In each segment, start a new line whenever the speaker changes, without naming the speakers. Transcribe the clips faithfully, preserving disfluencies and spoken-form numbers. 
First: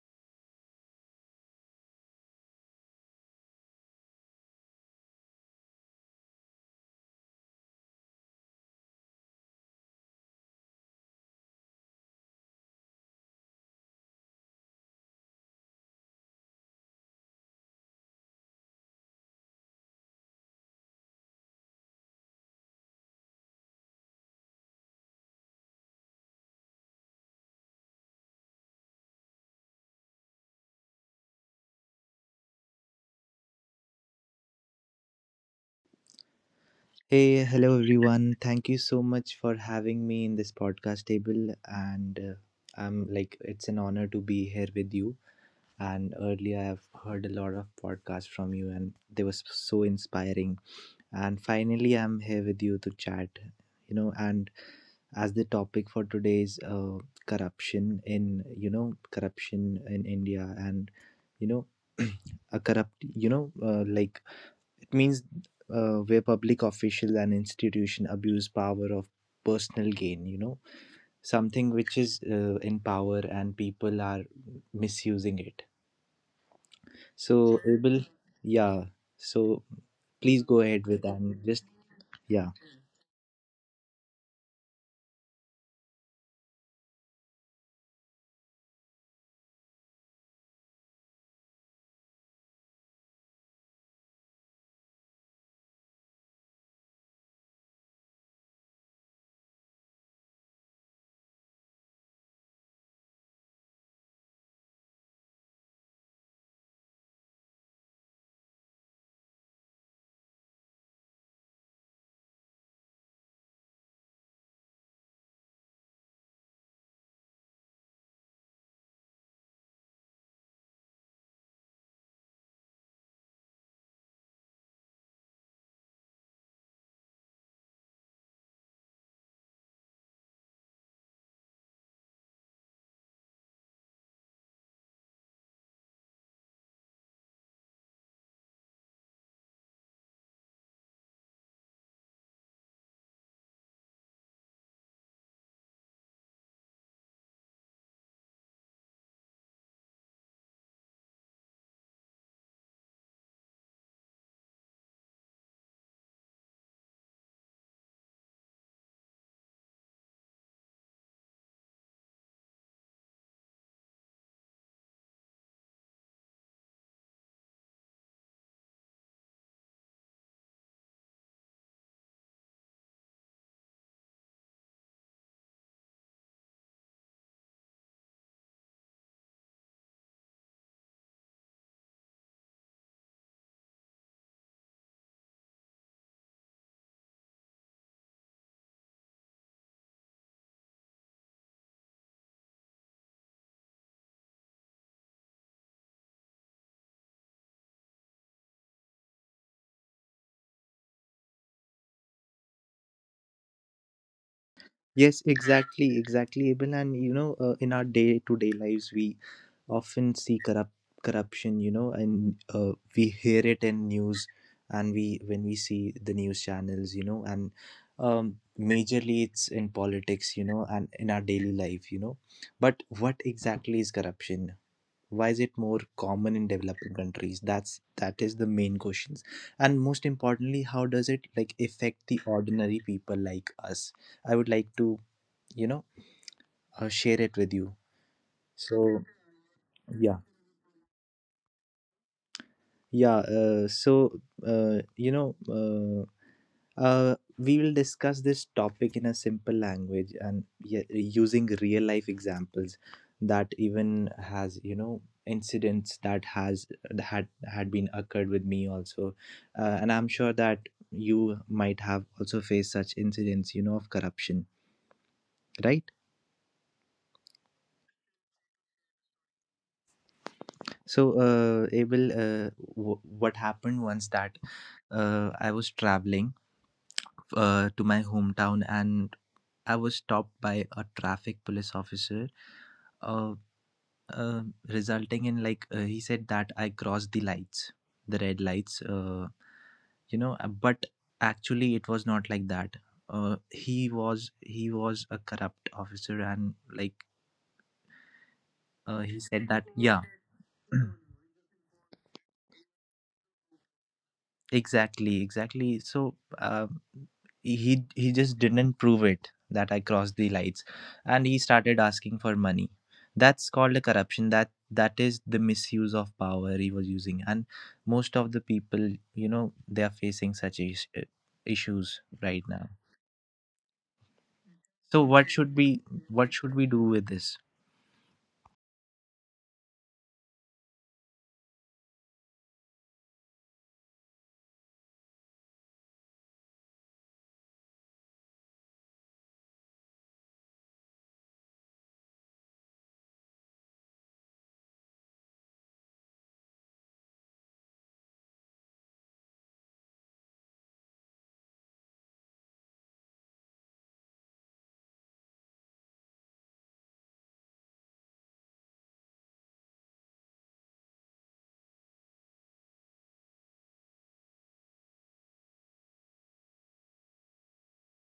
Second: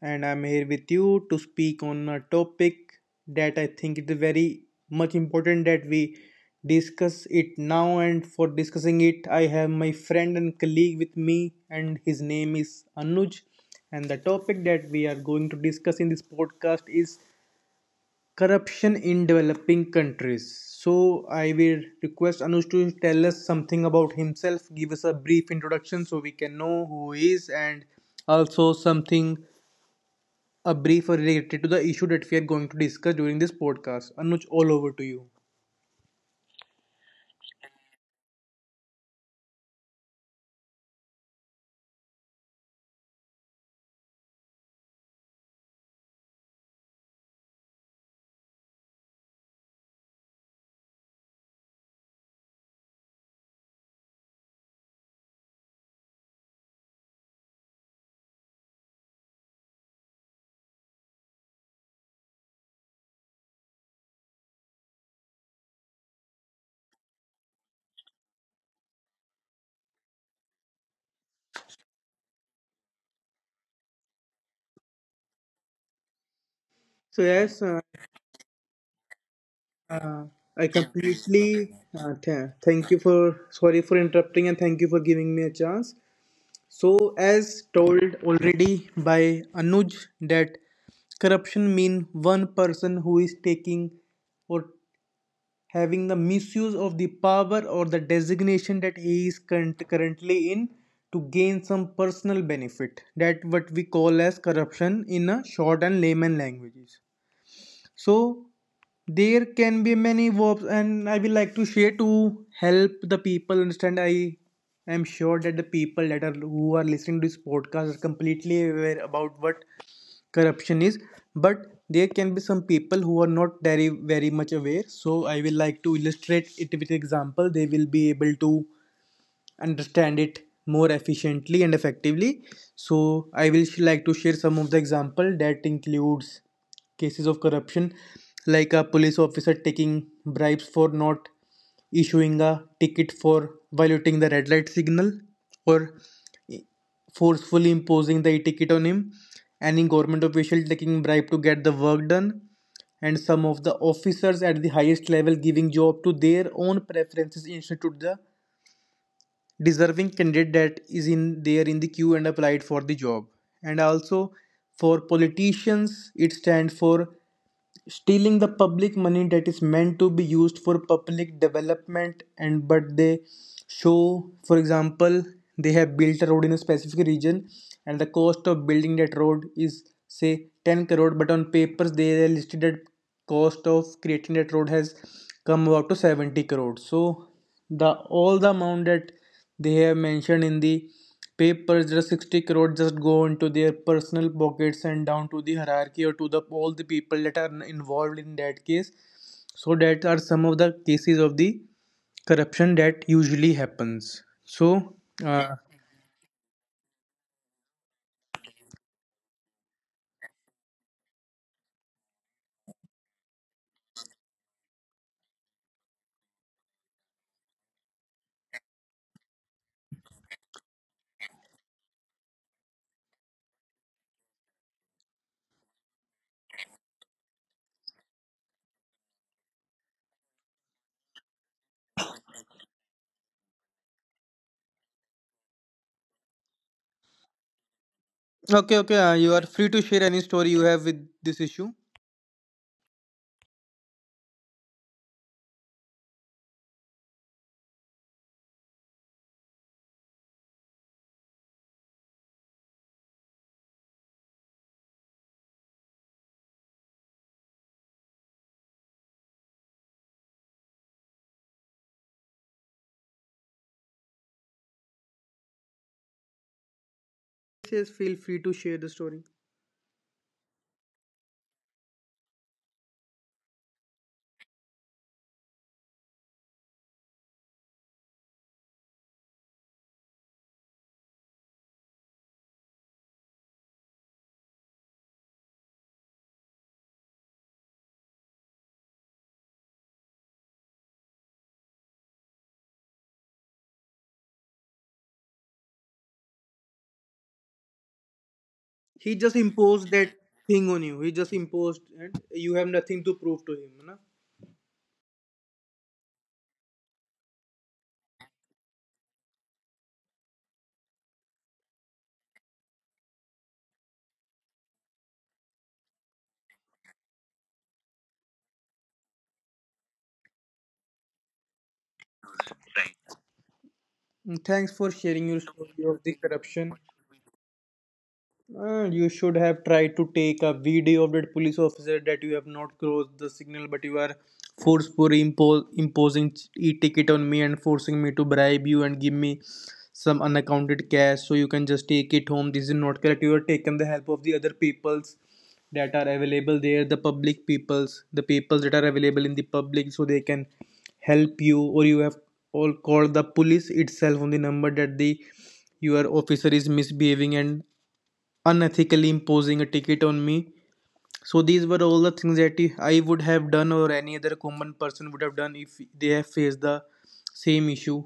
and I'm here with you to speak on a topic that I think it is very much important that we discuss it now. And for discussing it, I have my friend and colleague with me, and his name is Anuj. And the topic that we are going to discuss in this podcast is corruption in developing countries. So I will request Anush to tell us something about himself, give us a brief introduction so we can know who he is, and also something, a brief related to the issue that we are going to discuss during this podcast. Anuj, all over to you.
Hey, hello everyone. Thank you so much for having me in this podcast table. And uh, I'm like, it's an honor to be here with you. And earlier, I've heard a lot of podcasts from you, and they were so inspiring. And finally, I'm here with you to chat, you know. And as the topic for today is uh, corruption in, you know, corruption in India, and you know, a corrupt, you know, uh, like it means uh, where public official and institution abuse power of personal gain, you know, something which is uh, in power and people are misusing it.
So,
So,
yes. uh,
Abel, yeah. So,
uh,
please go
I
ahead with and
completely
just,
uh, th-
yeah.
thank you for Sorry for interrupting, and thank you for giving me a chance. So, as told already by Anuj, that corruption means one person who is taking or having the misuse of the power or the designation that he is currently in to gain some personal benefit. That what we call as corruption in a short and layman languages. So there can be many verbs, and I will like to share to help the people understand. I am sure that the people that are who are listening to this podcast are completely aware about what corruption is, but there can be some people who are not very very much aware. So I will like to illustrate it with example they will be able to understand it more efficiently and effectively. So I will like to share some of the example that includes cases of corruption, like a police officer taking bribes for not issuing a ticket for violating the red light signal, or forcefully imposing the ticket on him, any government official taking bribe to get the work done, and some of the officers at the highest level giving job to their own preferences instead of the deserving candidate that is in there in the queue and applied for the job, and also for politicians it stands for stealing the public money that is meant to be used for public development, and but they show. For example, they have built a road in a specific region and the cost of building that road is say 10 crore, but on papers they are listed that cost of creating that road has come about to 70 crore. So the all the amount that they have mentioned in the papers, that 60 crore just go into their personal pockets and down to the hierarchy or to the all the people that are involved in that case. So that are some of the cases of the corruption that usually happens. So
Yes,
uh,
exactly, exactly, Ibn. And you know, uh, in our day-to-day lives, we often see corrupt corruption. You know, and uh, we hear it in news, and we when we see the news channels, you know, and um, majorly it's in politics, you know, and in our daily life, you know. But what exactly is corruption? Why is it more common in developing countries? That's that is the main questions, and most importantly, how does it like affect the ordinary people like us? I would like to you know uh, share it with you
okay, okay, uh,
so
you are free to share any
yeah
story you have with this issue.
yeah uh, so uh, you know uh, uh, We will discuss this topic in a simple language and y- using real life examples that even has you know incidents that has had had been occurred with me also. Uh, and I'm sure that you might have also faced such incidents, you know, of corruption, right?
Says feel free to share the story.
So, uh, Abel, uh, w- what happened once that uh, I was traveling uh, to my hometown and I was stopped by a traffic police officer, uh, uh, resulting in like uh, he said that I crossed the lights, the red lights, uh, you know, uh, but actually it was not like that. Uh, he was he was a corrupt officer and like uh,
He
he
just
said that
imposed
yeah.
that thing on you. He just imposed, and you have nothing to prove to him, na?
Exactly, exactly. So um, he he just didn't prove it that I crossed the lights, and he started asking for money. That's called a corruption. That that is the misuse of power he was using, and most of the people, you know, they are facing such is- uh, issues right now.
Mm, thanks for
So
sharing your
what should
story
we
of the
what should
corruption.
we do with this?
Uh, you should have tried to take a video of that police officer that you have not crossed the signal, but you are forcefully impo- imposing e-ticket on me and forcing me to bribe you and give me some unaccounted cash so you can just take it home. This is not correct. You are taking the help of the other peoples that are available there, the public peoples, the peoples that are available in the public, so they can help you. Or you have all called the police itself on the number that the your officer is misbehaving and unethically imposing a ticket on me. So these were all the things that I would have done, or any other common person would have done if they have faced the same issue.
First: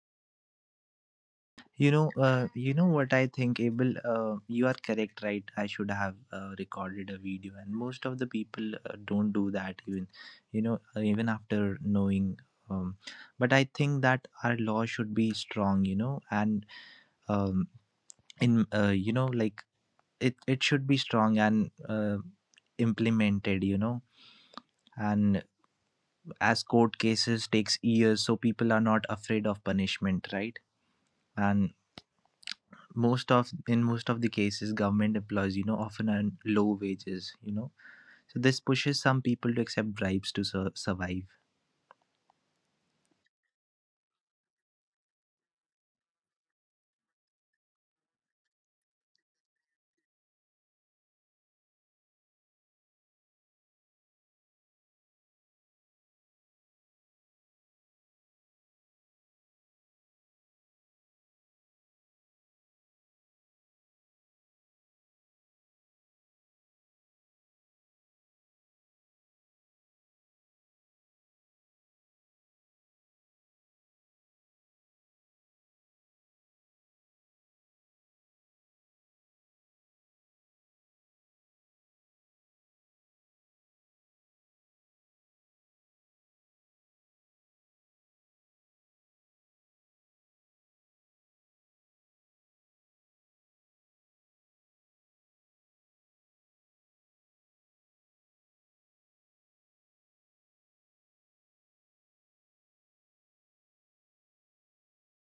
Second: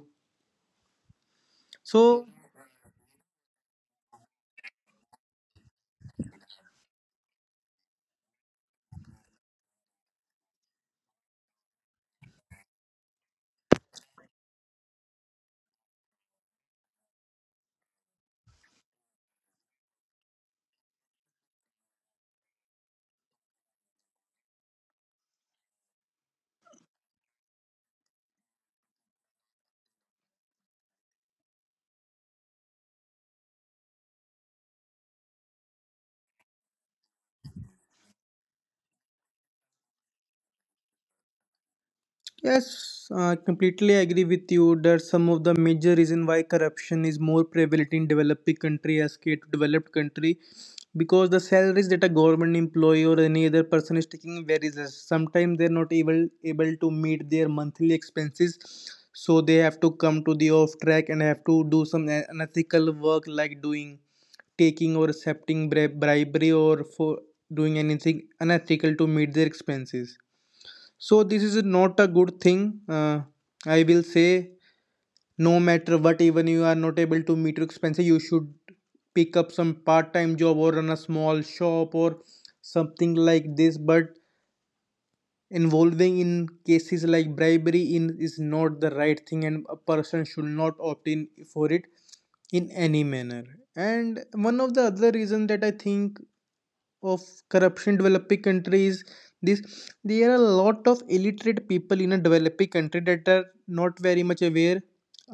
You know,
So
uh, you know what I think, Abel. Uh, you are correct, right? I should have uh, recorded a video, and most of the people uh, don't do that. Even, you know, uh, even after knowing. Um, but I think that our law should be strong, you know, and um, in uh, you know, like it it should be strong and uh, implemented, you know. And as court cases takes years, so people are not afraid of punishment, right? And most of in most of the cases, government employees, you know, often earn low wages, you know, so this pushes some people to accept bribes to sur- survive.
yes, I completely agree with you that some of the major reason why corruption is more prevalent in developing country as compared to developed country, because the salaries that a government employee or any other person is taking varies. Less. Sometimes they're not able able to meet their monthly expenses, so they have to come to the off track and have to do some a- unethical work like doing, taking or accepting bri- bribery, or for doing anything unethical to meet their expenses. So this is not a good thing. Uh, I will say, no matter what, even you are not able to meet your expenses, you should pick up some part-time job or run a small shop or something like this, but involving in cases like bribery in is not the right thing, and a person should not opt in for it in any manner. And one of the other reasons that I think of corruption in developing countries, this, there are a lot of illiterate people in a developing country that are not very much aware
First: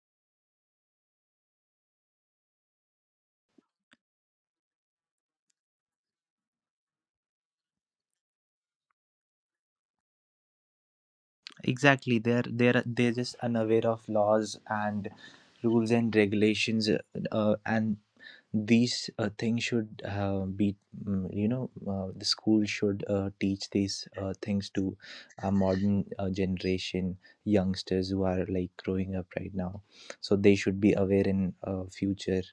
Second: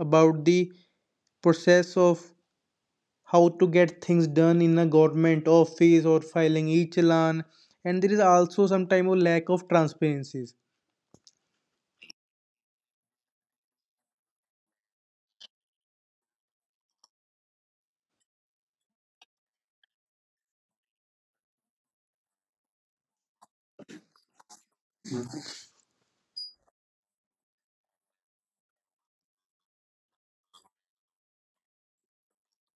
about the process of how to get things done in a government office or filing e-challan. And there is also some time of lack of transparency.
Exactly, they're they're they're just unaware of laws and rules and regulations, uh, uh, and these uh, things should uh, be mm, you know uh, The school should uh, teach these uh, things to our modern uh, generation, youngsters who are like growing up right now, so they should be aware in uh, future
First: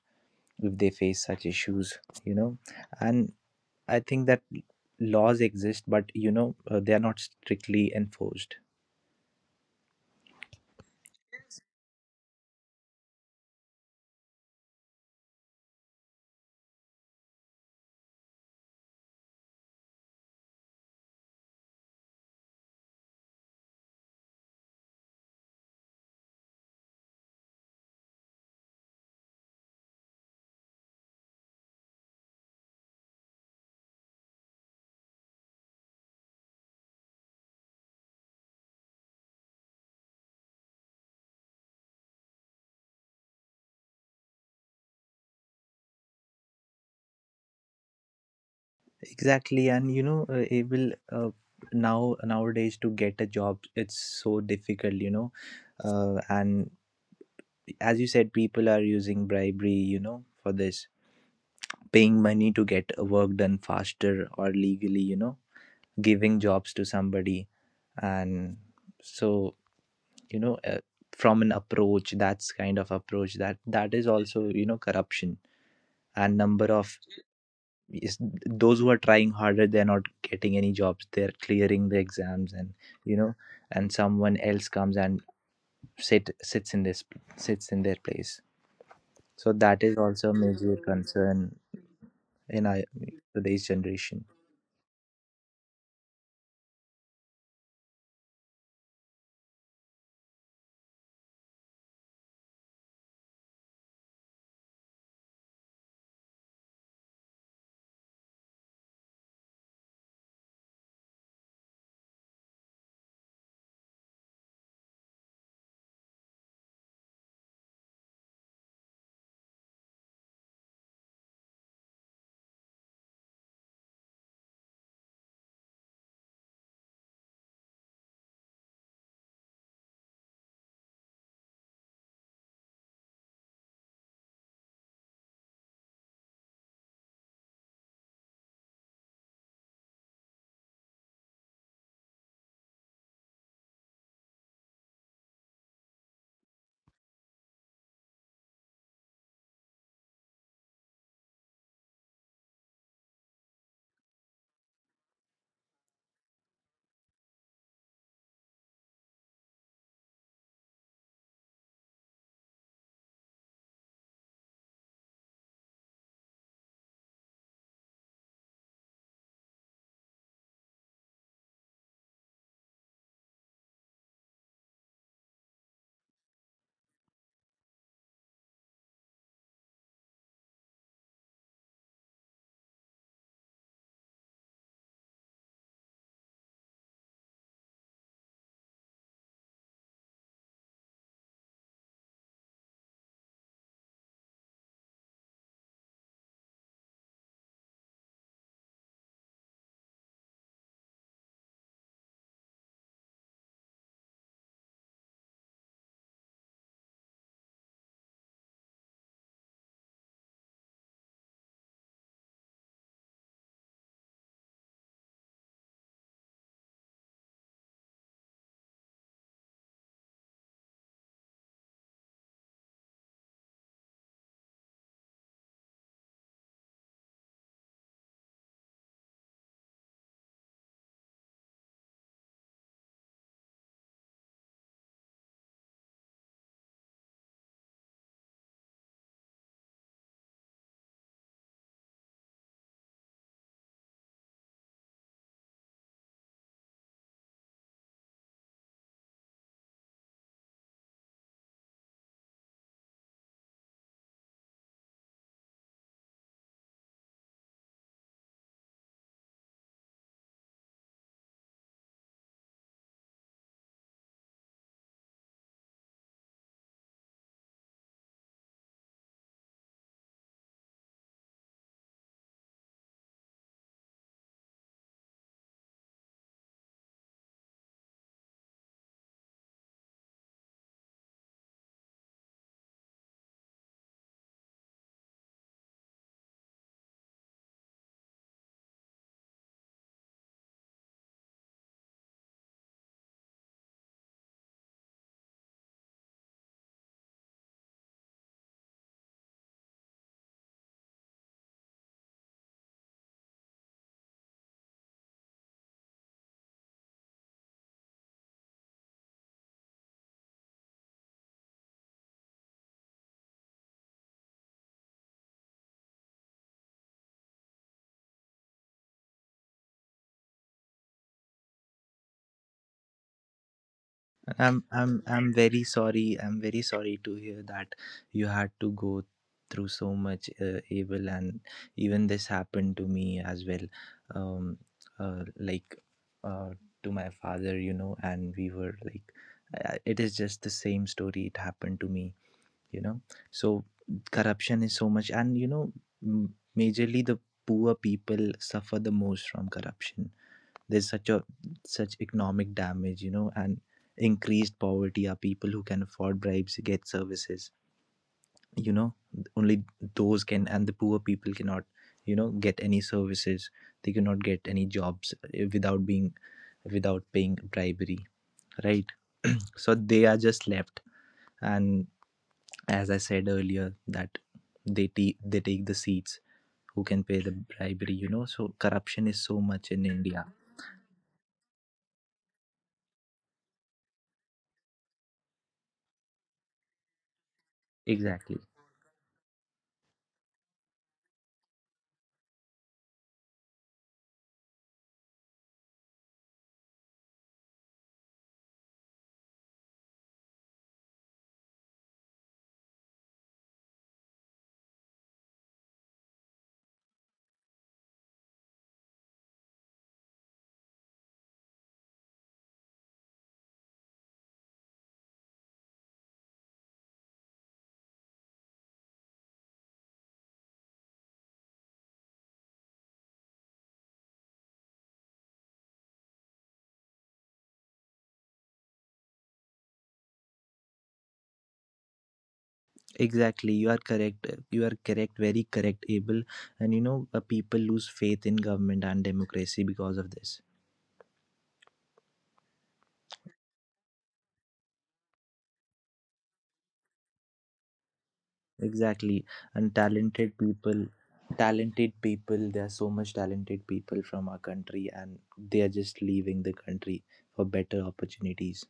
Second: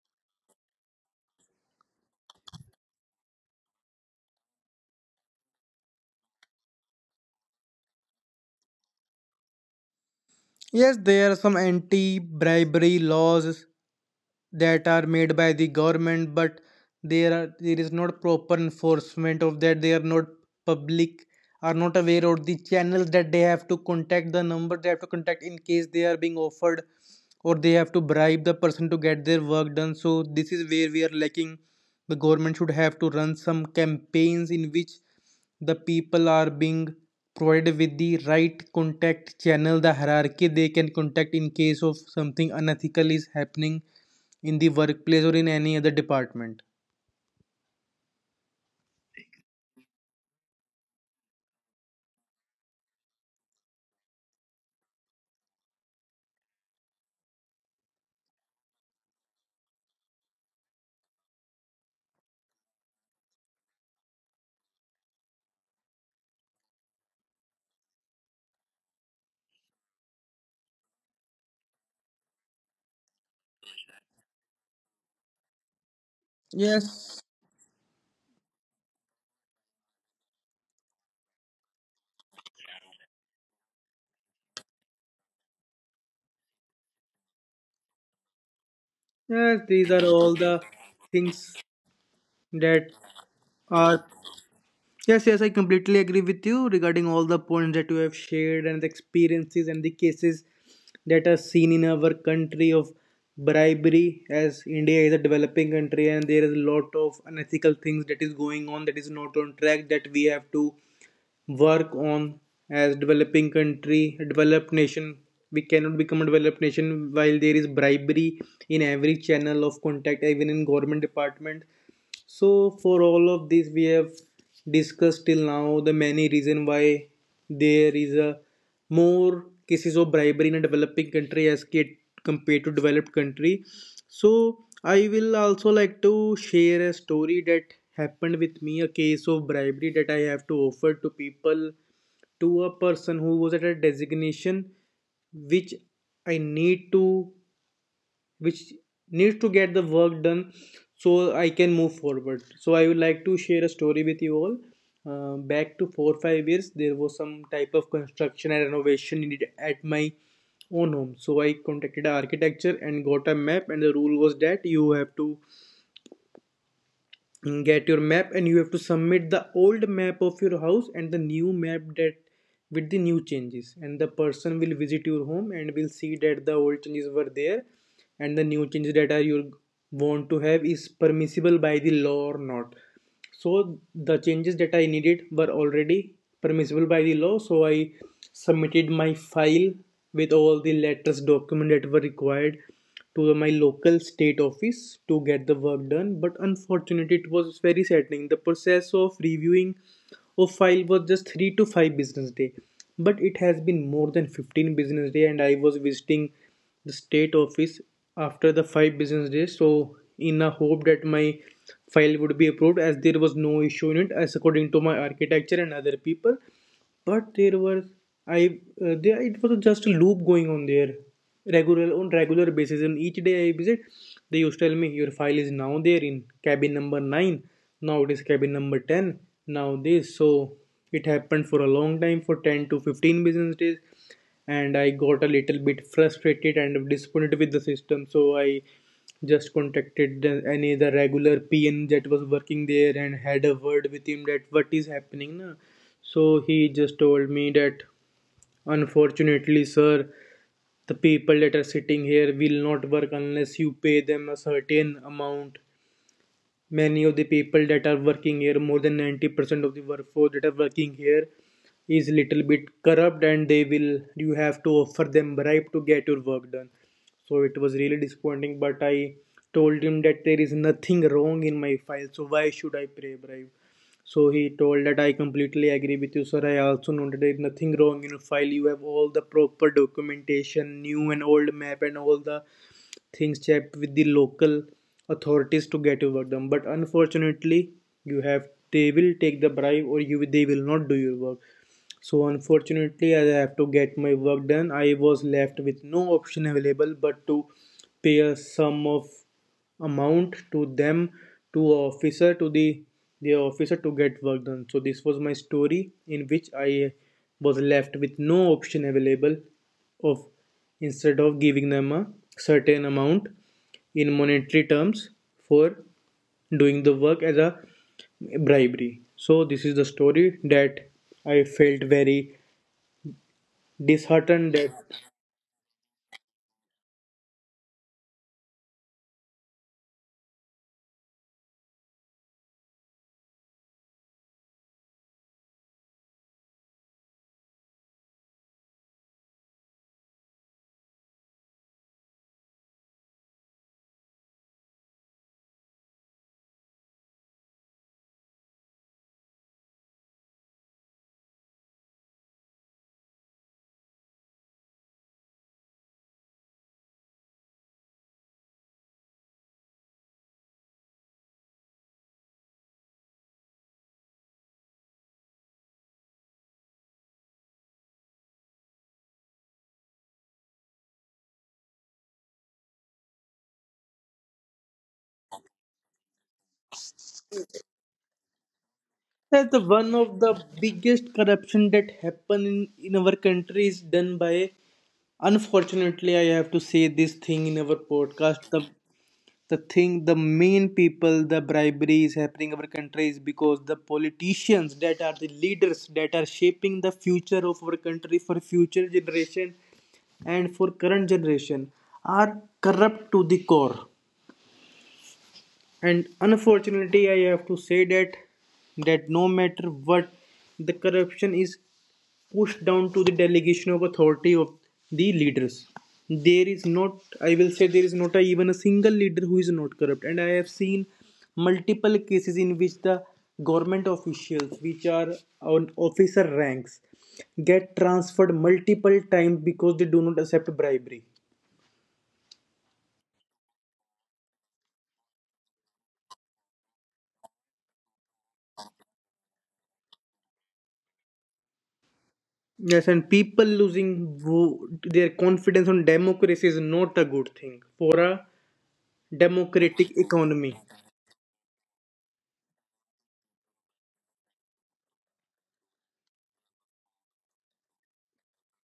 if they face such issues, you know. And I think that laws exist, but you know, uh, they are not strictly enforced.
Yes, there are some anti bribery laws that are made by the government, but there are there is not proper enforcement of that. They are not, public are not aware of the channels that they have to contact, the number they have to contact in case they are being offered or they have to bribe the person to get their work done. So this is where we are lacking. The government should have to run some campaigns in which the people are being provided with the right contact channel, the hierarchy they can contact in case of something unethical is happening in the workplace or in any other department.
Exactly, and you know, uh, it will uh, now nowadays to get a job it's so difficult, you know, uh, and as you said, people are using bribery, you know, for this, paying money to get work done faster or legally, you know, giving jobs to somebody, and so you know, uh, from an approach, that's kind of approach that that is also, you know, corruption. And number of
Yes,
is, those who are trying harder, they're not getting any jobs, they're clearing the exams, and you know, and someone else comes and sit sits in this sits in their place. So
yes,
that
these
is
are
also a
all the
major
things
concern in our
that
today's
are.
generation.
Yes, yes, I completely agree with you regarding all the points that you have shared and the experiences and the cases that are seen in our country of bribery, as India is a developing country and there is a lot of unethical things that is going on that is not on track that we have to work on as developing country, a developed nation. We cannot become a developed nation while there is bribery in every channel of contact, even in government department. So for all of this, we have discussed till now the many reason why there is a more cases of bribery in a developing country as compared to developed country. So I will also like to share a story that happened with me, a case of bribery that I have to offer to people, to a person who was at a designation which I need to, which needs to get the work done so I can move forward. So I would like to share a story with you all. Uh, back to four or five years, there was some type of construction and renovation needed at my own home. So I contacted an architecture and got a map, and the rule was that you have to get your map and you have to submit the old map of your house and the new map, that with the new changes, and the person will visit your home and will see that the old changes were there and the new changes that are you want to have is permissible by the law or not. So the changes that I needed were already permissible by the law, so I submitted my file with all the letters document that were required to my local state office to get the work done. But unfortunately, it was very saddening. The process of reviewing a file was just three to five business day, but it has been more than fifteen business day, and I was visiting the state office after the five business days. So, in a hope that my file would be approved, as there was no issue in it, as according to my architecture and other people. But there was I uh, there it was just a loop going on there, regular on regular basis. And each day I visit, they used to tell me your file is now there in cabin number nine. Now it is cabin number ten. Now this. So it happened for a long time for ten to fifteen business days, and I got a little bit frustrated and disappointed with the system. So I just contacted the, any the regular P N that was working there and had a word with him that what is happening. Na? So he just told me that unfortunately, sir, the people that are sitting here will not work unless you pay them a certain amount. Many of the people that are working here, more than ninety percent of the workforce that are working here, is little bit corrupt and they will you have to offer them bribe to get your work done. So it was really disappointing, but I told him that there is nothing wrong in my file, so why should I pay bribe? So he told that I completely agree with you sir, I also noted there is nothing wrong in your file, you have all the proper documentation, new and old map, and all the things checked with the local authorities to get your work done. But unfortunately you have they will take the bribe or you they will not do your work. So unfortunately, as I have to get my work done, I was left with no option available but to pay a sum of amount to them, to officer to the the officer to get work done. So this was my story, in which I was left with no option available of, instead of giving them a certain amount in monetary terms for doing the work as a bribery. So this is the story that I felt very
I'm
disheartened, that
I'm I'm very sorry. I'm very sorry to hear that you had to go through so much uh, evil, and even this happened to me as well. Um, uh, like, uh, to my father, you know, and we were like, uh, it is just the same story. It happened to me, you know. So corruption is so much, and you know, m- majorly the poor people suffer the most from corruption. There's such a such economic damage, you know, and increased poverty. Are people who can afford bribes get services, you know, only those can, and the poor people cannot, you know, get any services. They cannot get any jobs, eh, without being without paying bribery, right? So they are just left. And as I said earlier, that they te- they take the seats who can pay the bribery, you know, so corruption is so
that's the
much in
one of
India.
the biggest corruption that happen in, in our country is done by, unfortunately I have to say this thing in our
Exactly.
podcast, the the thing the main people, the bribery is happening in our country is because the politicians that are the leaders that are shaping the future of our country for future generation and for current generation are corrupt to the core. And unfortunately I have to say that, that no matter what, the corruption is pushed down to the delegation of authority of the leaders. There is not, I will say, there is not a, even a single leader who is not corrupt. And I have seen multiple cases in which the government officials, which are on officer ranks, get transferred multiple times because they do not accept bribery.
Exactly, you are correct. uh, You are correct, very correct, Abel. And you know, uh, people lose faith in government and democracy because of this.
Yes, and people losing their confidence on democracy is not a good thing for a
Exactly, and
democratic
talented
economy.
people, talented people. There are so much talented people from our country, and they are just leaving the country for better opportunities.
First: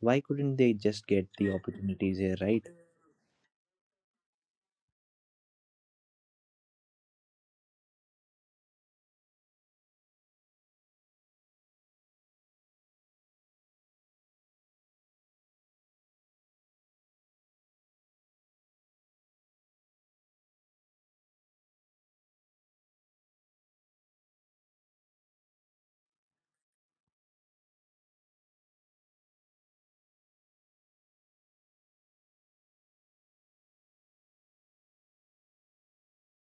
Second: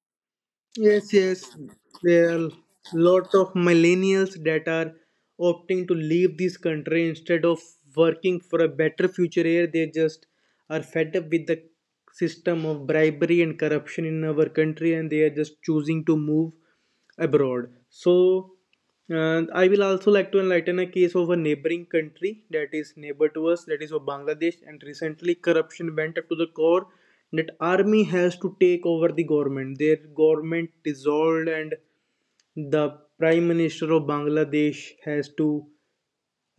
Why couldn't they just
Yes,
get
yes.
the opportunities
There
here,
are
right?
lots of millennials that are opting to leave this country instead of working for a better future here. They just are fed up with the system of bribery and corruption in our country and they are just choosing to move abroad. So, uh, I will also like to enlighten a case of a neighboring country that is neighbor to us, that is of Bangladesh, and recently corruption went up to the core that army has to take over the government. Their government dissolved and the prime minister of Bangladesh has to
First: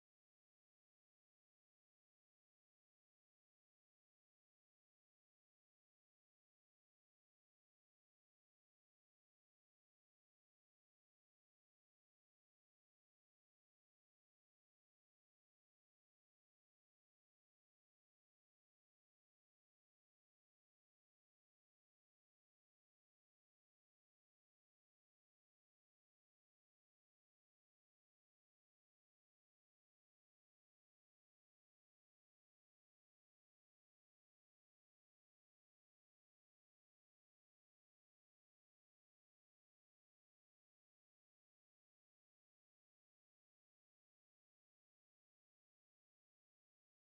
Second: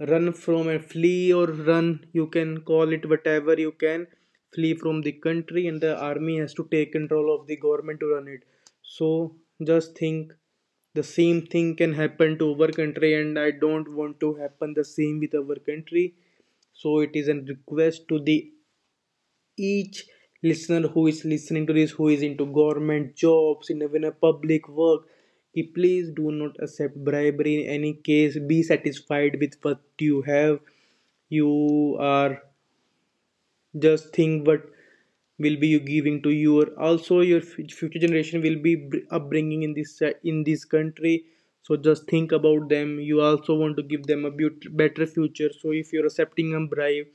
run from and flee, or run, you can call it whatever you can, flee from the country, and the army has to take control of the government to run it. So just think, the same thing can happen to our country, and I don't want to happen the same with our country. So it is a request to the each listener who is listening to this, who is into government jobs in even a public work, he please do not accept bribery in any case. Be satisfied with what you have. You are, just think what will be you giving to your, also your future generation will be upbringing in this uh, in this country. So just think about them, you also want to give them a better future. So if you're accepting a bribe,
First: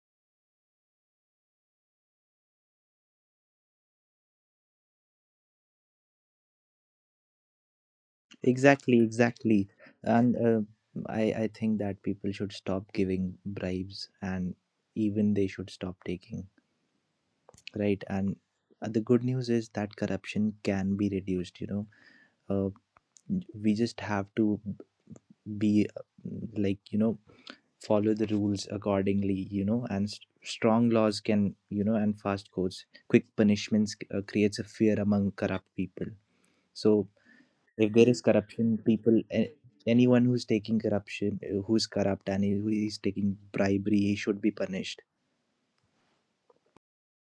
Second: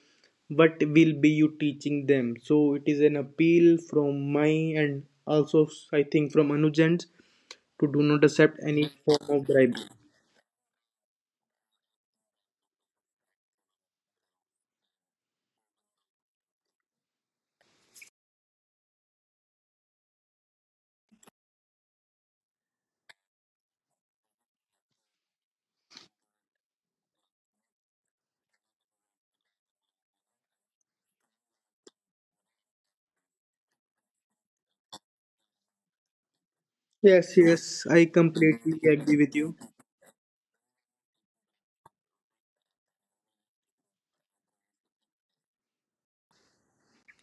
what will be you teaching them? So it is an appeal from my and also I think from Anujans to do not accept any
Exactly,
form of
exactly.
bribe.
And uh, I, I think that people should stop giving bribes, and even they should stop taking, right? And uh, the good news is that corruption can be reduced, you know. uh, we just have to be uh, like, you know, follow the rules accordingly, you know. And s strong laws can, you know, and fast courts, quick punishments, uh, creates a fear among corrupt people. So
Yes, yes,
if
I
there is corruption
completely agree
people
with you.
a- anyone who's taking corruption, uh, who's corrupt and who is taking bribery, he should be punished.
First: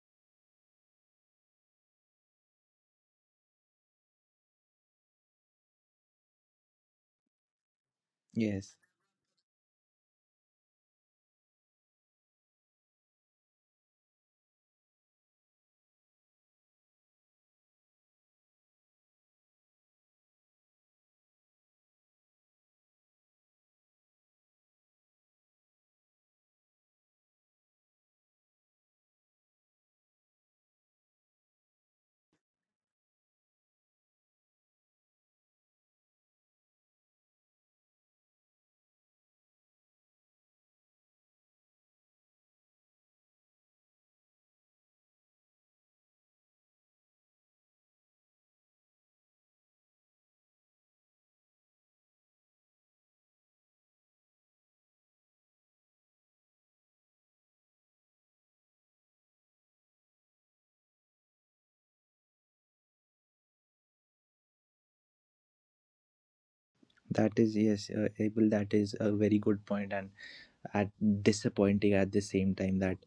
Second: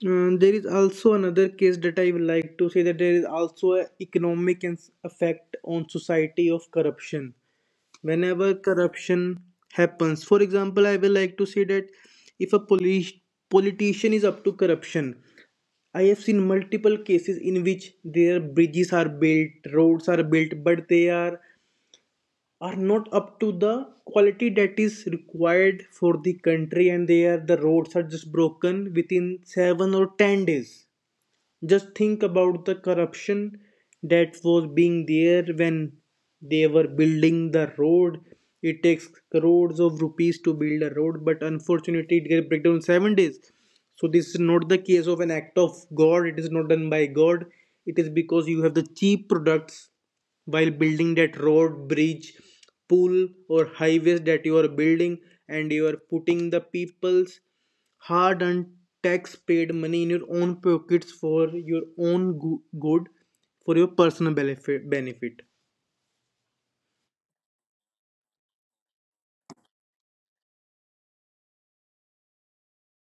Um, there is also another case that I would like to say, that there is also an economic and s- effect on society of corruption. Whenever
Yes,
corruption happens, for example, I will like to say that if a police politician is up to corruption, I have seen multiple cases in which their bridges are built, roads are built, but they are are not up to the quality that is required for the country, and they are, the roads are just broken within seven or ten days. Just think about the corruption that was being there when they were building the road. It takes crores of rupees to build a road, but unfortunately, it gets breakdown in seven days. So, this is not the case of an act of God, it is not done by God, it is because you have the cheap products while building that road, bridge, pool, or highways that you are building, and you are putting the people's hard earned tax paid money in your own pockets for your own go- good, for your personal benefit benefit.
that is, yes, uh, Abel, that is a very good point, and at disappointing at the same time, that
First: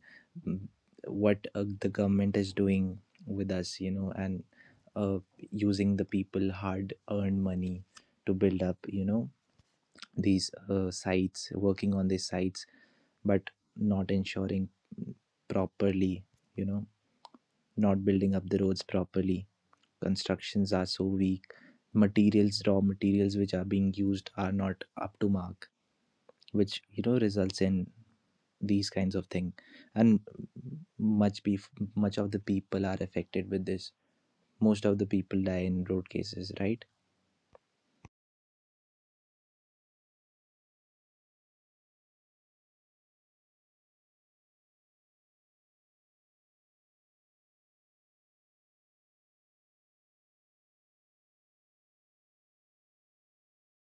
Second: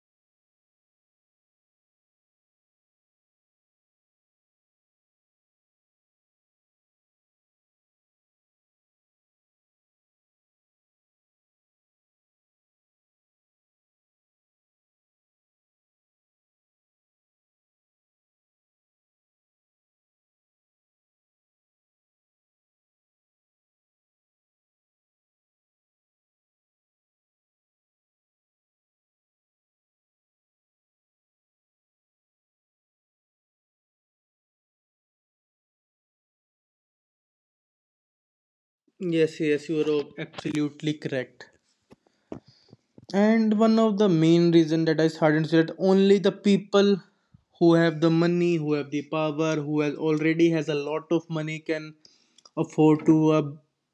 mm, what uh, the government is doing with us, you know, and uh, using the people hard earned money to build up, you know, these uh, sites, working on these sites, but not ensuring properly, you know, not building up the roads properly. Constructions are so weak, materials, raw materials, which are being used are not up to mark, which, you know, results in these kinds of thing. And much be much of the people are affected with this. Most of the people die in road cases, right?
Yes, yes, you are absolutely correct. And one of the main reason that I started is that only the people who have the money, who have the power, who has already has a lot of money can afford to uh,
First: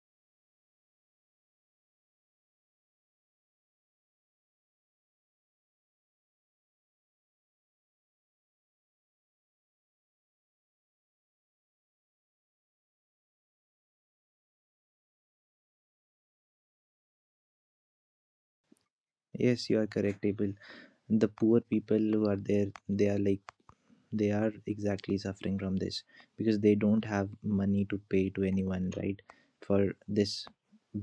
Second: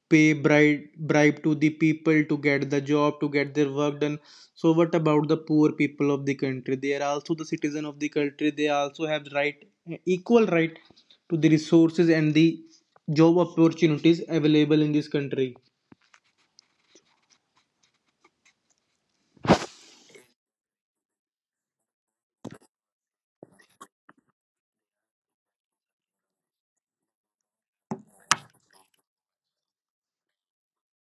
pay bribe bribe to the people to get the job, to get their work done. So what about the poor people of the country? They are also the citizen of the country. They also have right, equal right to the resources and the job opportunities available in this country.
Yes, you are correct, Abel. The poor people who are there, they are like, they are exactly suffering from this, because they don't have money to pay to anyone, right, for this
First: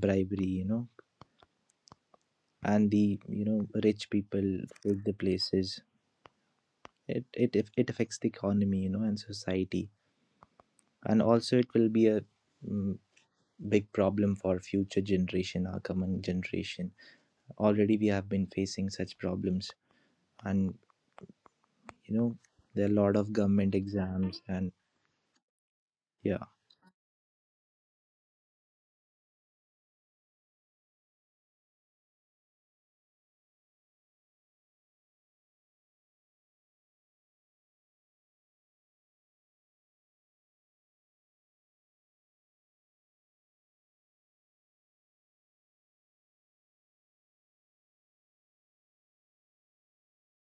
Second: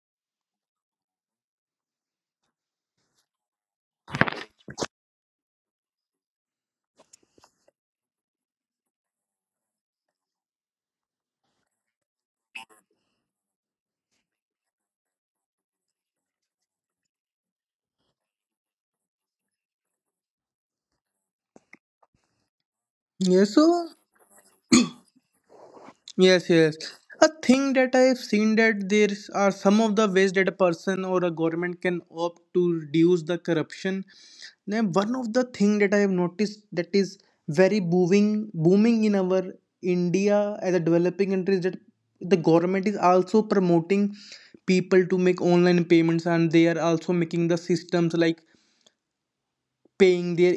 bribery, you know. And the, you know, rich people take the places. It it it affects the economy, you know, and society. And also it will be a mm, big problem for future generation, our coming generation. Already we have been facing such problems. And you know, there are a lot of
Yes,
government
so
exams and yeah.
yes, yes. A thing that I've seen, that there is- are some of the ways that a person or a government can opt to reduce the corruption. Then one of the thing that I have noticed that is very booming, booming in our India as a developing country is that the government is also promoting people to make online payments, and they are also making the systems like paying their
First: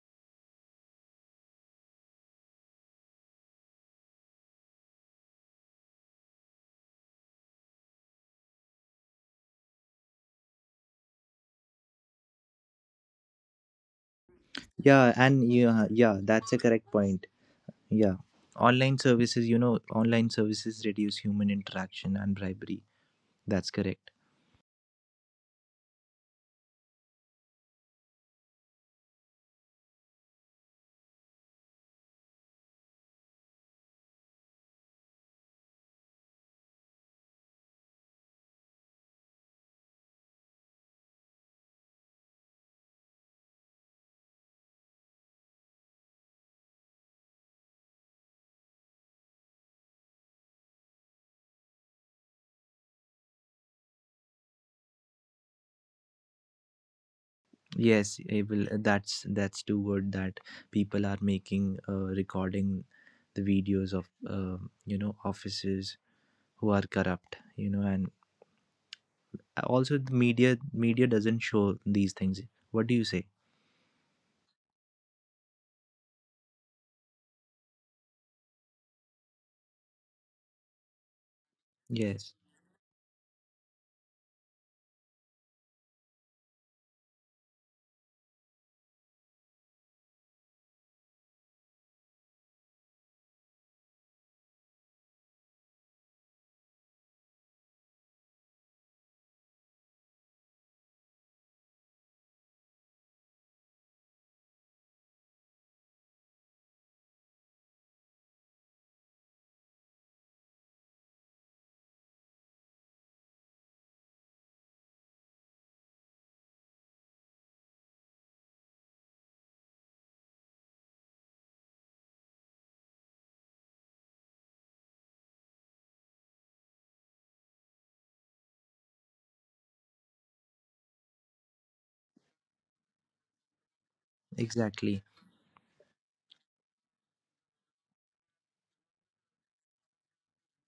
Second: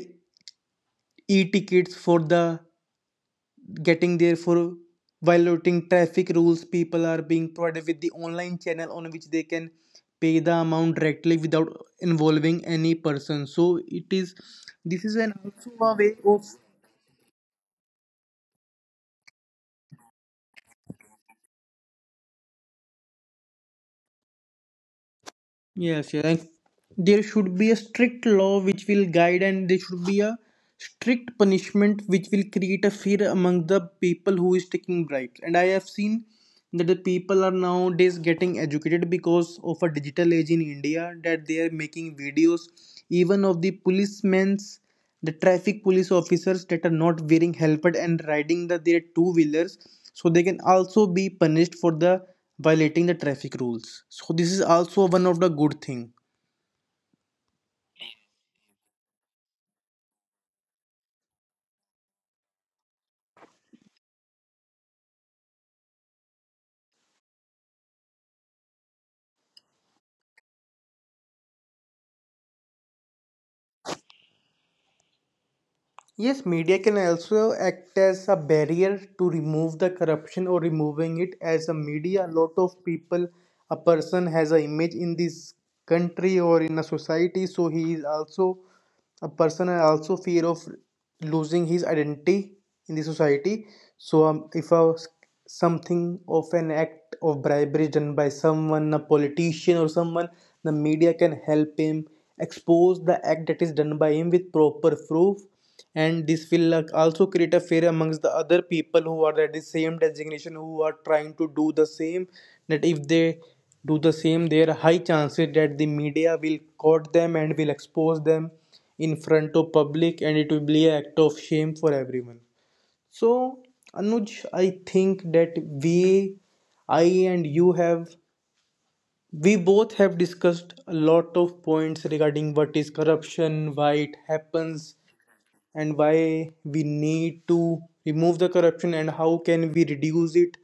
e-tickets for the getting there for violating traffic rules, people are being provided with the online channel on which they can pay the amount directly without involving any person. So it is, this
yeah
is an
and
also
yeah
a way
yeah
of.
that's a correct point. Yeah, online services, you know, online services reduce human interaction and bribery, that's correct.
Yes, yes. And there should be a strict law which will guide, and there should be a strict punishment which will create a fear among the people who is taking bribes. And I have seen that the people are nowadays getting educated because of a digital age in India, that they are making videos even of the policemen's, the traffic police officers that are not wearing helmet and riding the, their two wheelers, so they can also be punished for the violating the traffic rules. So this is also one of the good thing.
Yes, it will. that's that's the word, that people are making uh, recording the videos of uh, you know, officers who are corrupt, you know. And also the media media doesn't show these things, what do you say?
Yes, media can also act as a barrier to remove the corruption or removing it. As a media,
Yes,
a lot of people, a person has an image in this country or in a society, so he is also a person and also fear of losing his identity in the society. So, um, if a something of an act of bribery done by someone, a politician or someone, the media can help him expose the act that is done by him with proper proof. And this will like, also create a fear amongst the other people who are at the same designation who are trying to do the same. That if they do the same, there are high chances that the media will caught them and will expose them in front of public, and it will be an act of shame for everyone. So, Anuj, I think that we, I, and you have, we both have discussed a lot of points regarding what is corruption, why it happens,
exactly.
and why we need to remove the corruption and how can we reduce it.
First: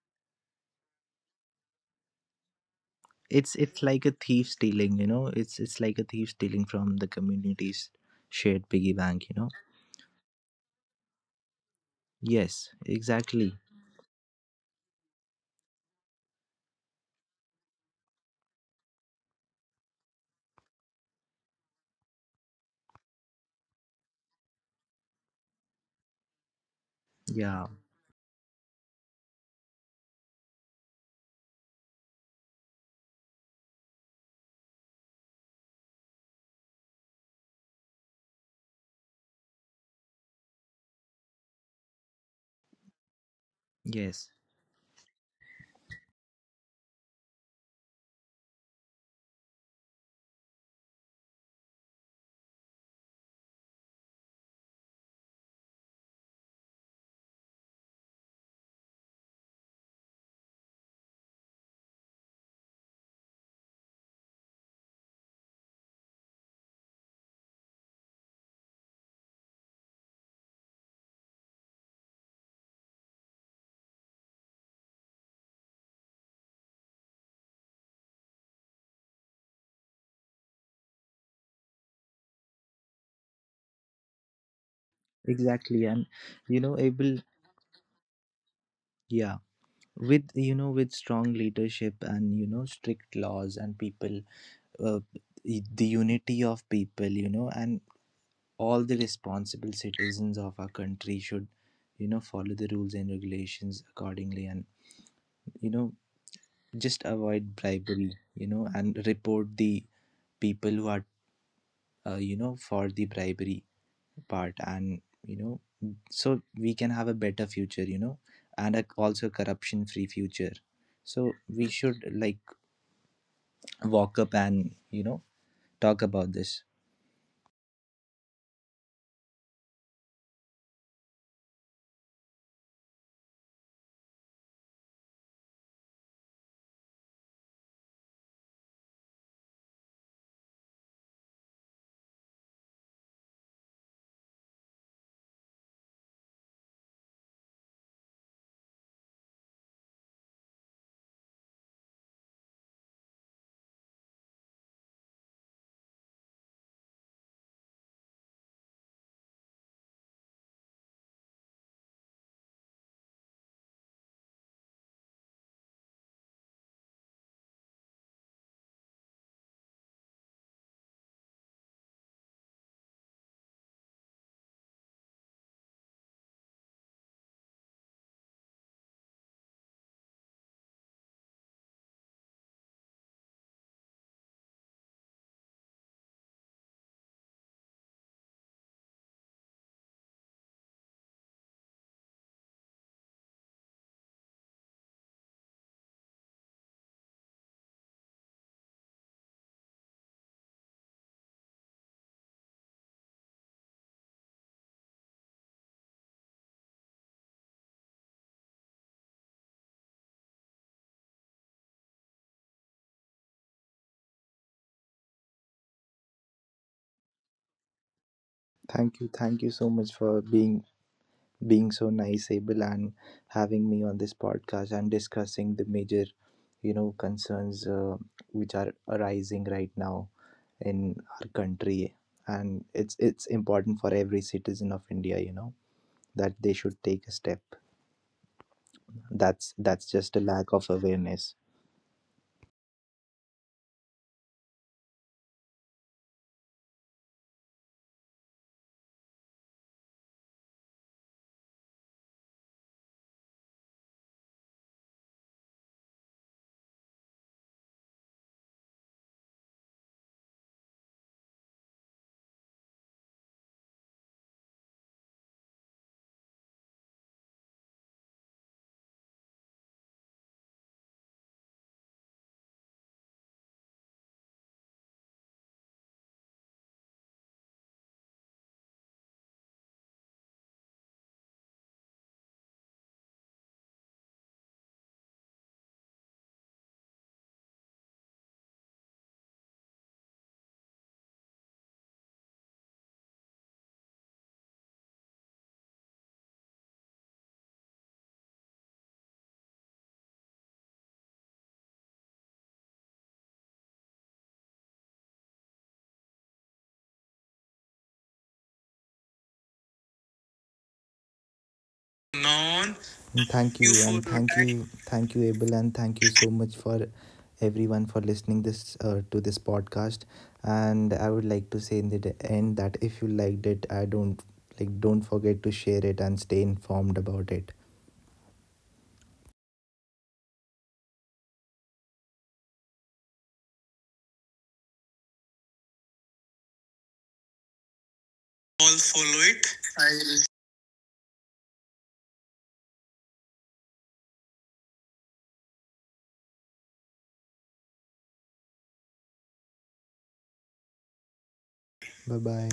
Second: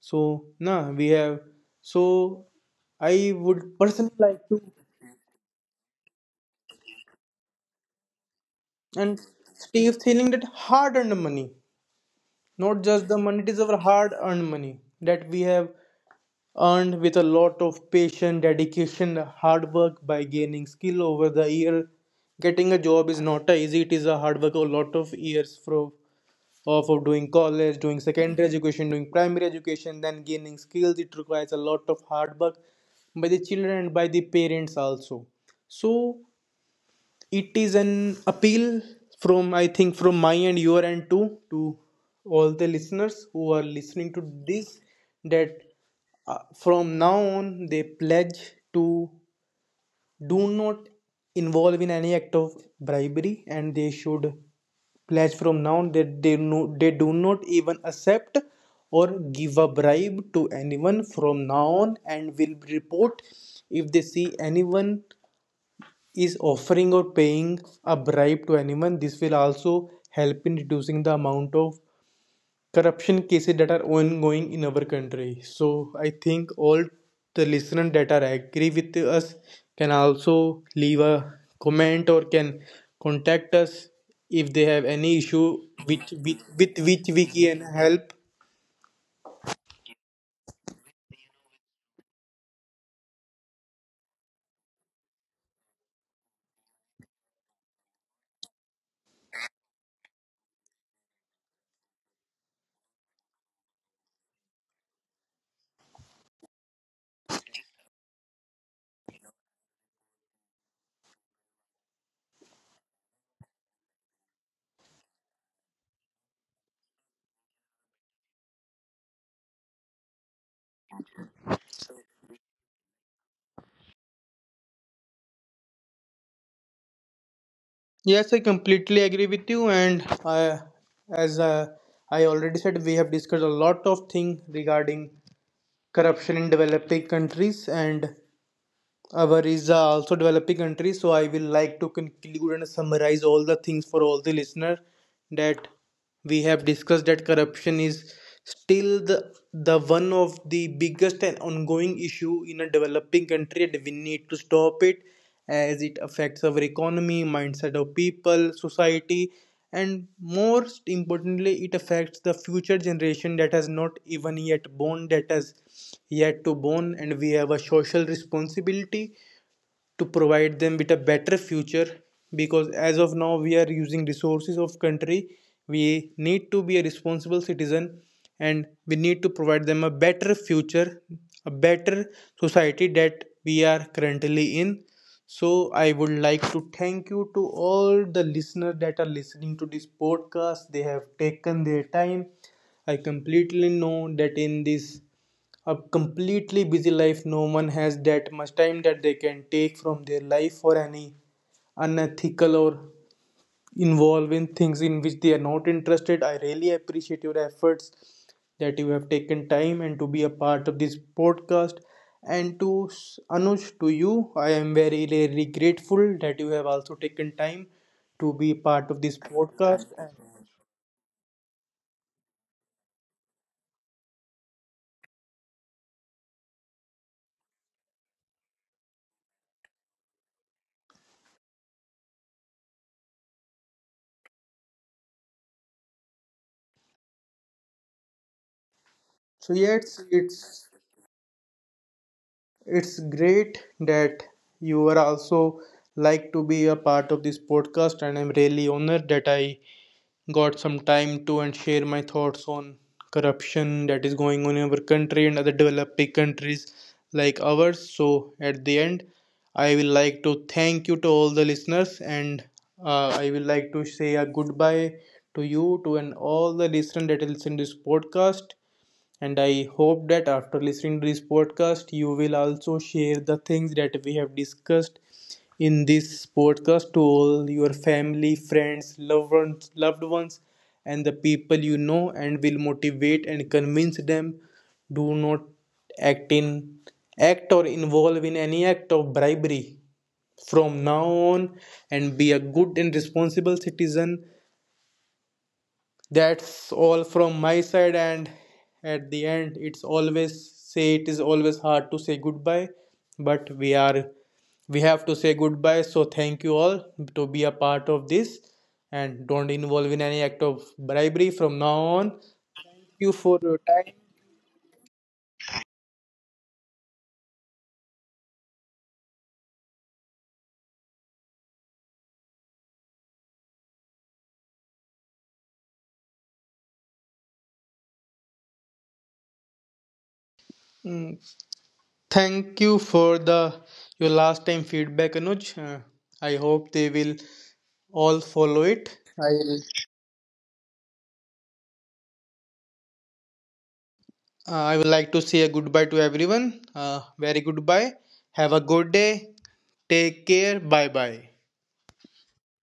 So, nah, we have. So, I
it's
would
it's like a
personally like
thief
to.
stealing, you know, it's it's like a thief stealing from the community's shared piggy
And
bank, you know.
Steve feeling that hard earned money,
Yes,
not just the money, it
exactly.
is our hard earned money that we have earned with a lot of patience, dedication, hard work by gaining skill over the year. Getting a job is not a easy, it is a hard work, a lot of years from of, of doing
Yeah.
college, doing secondary education, doing primary education, then gaining skills. It requires a lot of hard work by the children and by the parents also. So it is an appeal from I think from my and your end too to all the listeners who are listening to
Yes,
this, that uh, from now on they pledge to do not involve in any act of bribery, and they should pledge from now on that they no, they do not even accept or give a bribe to anyone from now on, and will report if they see anyone is offering or paying a bribe to anyone. This will also help in reducing the amount of corruption cases that are ongoing in our country. So I think all the listeners that are agree with us can also leave a comment, or can contact us if they have any issue
exactly.
which,
And
which
you
with
know,
which we
able
can help.
yeah, with you know, with strong leadership and, you know, strict laws and people, uh, y- the unity of people, you know, and all the responsible citizens of our country should, you know, follow the rules and regulations accordingly. And you know, just avoid bribery, you know, and report the people who are uh, you know, for the bribery part. And you know, so we can have a better future, you know, and a, also corruption free future. So we should like walk up and you know talk about this.
Yes, I completely agree with you, and I, as uh, I already said, we have discussed a lot of things regarding corruption in developing countries, and our is uh, also developing countries. So I will like to conclude and summarize all the things for all the listener, that we have discussed, that corruption is still the the one of the biggest and ongoing issue in a developing country, and we need to stop it as it affects our economy, mindset of people, society, and most importantly, it affects the future generation that has not even yet born, that has yet to born, and we have a social responsibility to provide them with a better future, because as of now we are using resources of country. We need to be a responsible citizen, and we need to provide them a better future, a better society that we are currently in. So I would like to thank you to all the listeners that are listening to this podcast, they have taken their time. I completely know that in this a completely busy life, no one has that much time that they can take from their life for any unethical or involve in things in which they are not interested. I really appreciate your efforts that you have taken time and to be a part of this podcast. And to s- Anuj, to you, I am very very grateful that you have also taken time to be part
Thank
of
you,
this
thank you so
podcast.
much for being being so nice, Abel, and having me on this podcast and discussing the major, you know, concerns uh, which are arising right now in our country. And it's it's important for every citizen of India, you know, that they should take a step.
So
That's that's
yes,
just a lack
it's
of awareness.
It's great that you are also like to be a part of this podcast, and I'm really honored that I got some time to and share my thoughts on corruption that is going on in our country and other developing countries like ours. So, at the end, I will like to thank you to all the listeners, and uh, I will like to say a goodbye to you to and all the listeners that listen to this podcast. And I hope that after listening to this podcast, you will also share the things that we have discussed in this podcast to all your family, friends, loved ones, loved ones, and the people you know, and will motivate and convince them. Do not act in act or involve in any act of bribery from now on, and be a good and responsible citizen. That's all from my side, and at the end, it's always say, it is always hard to say goodbye, but we are we have to say goodbye. So thank you all to be a part of this, and don't involve in any act of bribery from now on. Thank
Man.
you for your
Thank you, you.
time.
And thank you, thank you, Abel, and thank you so much for everyone for listening this uh, to this podcast. And I would like to say in the d- end that if you liked it, I don't like, don't forget to share it and stay informed about it.
Mm, thank you for the your last time feedback Anuj. Uh, I hope they will all follow it.
All follow
i
it.
Uh, I would like to say a goodbye to everyone. Uh, very goodbye. Have a good day. Take care. Bye bye.
Bye